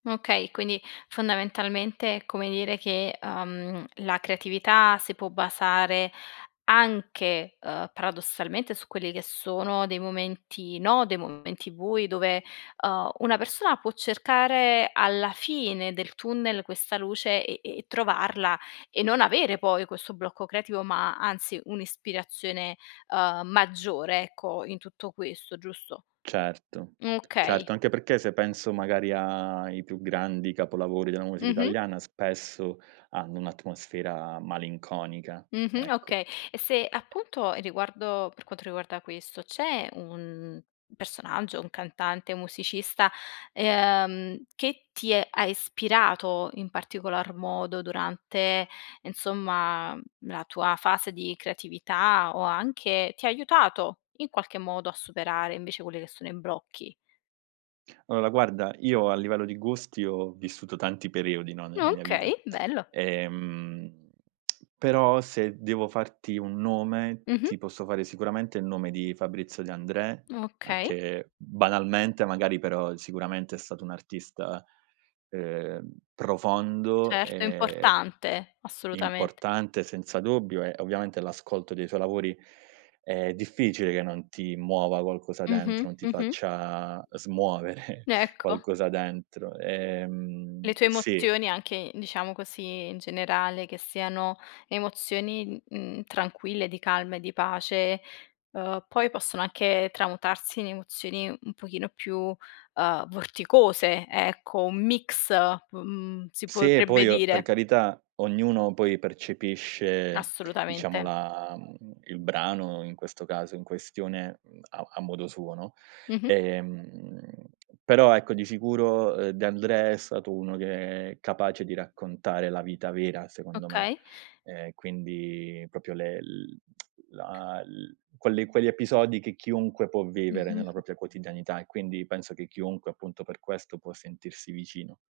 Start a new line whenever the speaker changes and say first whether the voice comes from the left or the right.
left: Okay, quindi, fondamentalmente, è come dire che, ehm, la creatività si può basare anche, ehm, paradossalmente, su quelli che sono dei momenti no, dei momenti bui dove, uhm, una persona può cercare alla fine del tunnel questa luce, e e trovarla e non avere poi questo blocco creativo, ma, anzi, un'ispirazione, ehm, maggiore, ecco, in tutto questo, giusto?
right: Certo,
left: Mh, okay.
right: certo. Anche perché se penso, magari, ai più grandi capolavori della musica
left: Mh-mh.
right: italiana, spesso hanno un'atmosfera malinconica,
left: Mh-mh,
right: ecco.
left: okay. E se, appunto, riguardo per quanto riguarda questo, c'è un personaggio, un cantante, un musicista, ehm, che ti ha ispirato in particolar modo durante, insomma, la tua fase di creatività o anche ti ha aiutato, in qualche modo, a superare, invece, quelle che sono i blocchi?
right: Allora, guarda, io a livello di gusti, ho vissuto tanti periodi, no, nella
left: Ah,
right: mia vita.
left: okay, bello.
right: Ehm, però se devo farti un nome,
left: Mh-mh.
right: ti posso fare sicuramente il nome di Fabrizio De André,
left: Okay.
right: anche, banalmente, magari, però, sicuramente, è stato un'artista, ehm, profondo
left: Certo, è
right: e
left: importante, assolutamente.
right: importante senza dubbio e ovviamente l'ascolto dei suoi lavori è difficile che non ti muova qualcosa
left: Mh-mh.
right: dentro, non ti
left: Mh-mh.
right: faccia smuovere
left: Ecco.
right: qualcosa dentro.
left: Le
right: Ehm
left: tue
right: sì.
left: emozioni anche, diciamo così, in generale, che siano emozioni, mhmm, tranquille, di calma e di pace, ehm, poi possono anche tramutarsi in emozioni un pochino più, uhm, vorticose, ecco, un mix, mhmm, si
right: Sì e
left: potrebbe
right: poi o per
left: dire.
right: carità ognuno poi percepisce, diciamo,
left: Assolutamente.
right: la mhmm, il brano in questo caso in questione a a modo suo, no?
left: Mh-mh.
right: Ehm, però, ecco, di sicuro, ehm, De André è stato uno che è capace di raccontare la vita vera, secondo me,
left: Okay.
right: ehm, quindi proprio le l la l quelli quegli episodi che chiunque può vivere nella
left: Mh-mh.
right: propria quotidianità, e quindi penso che chiunque, appunto, per questo può sentirsi vicino.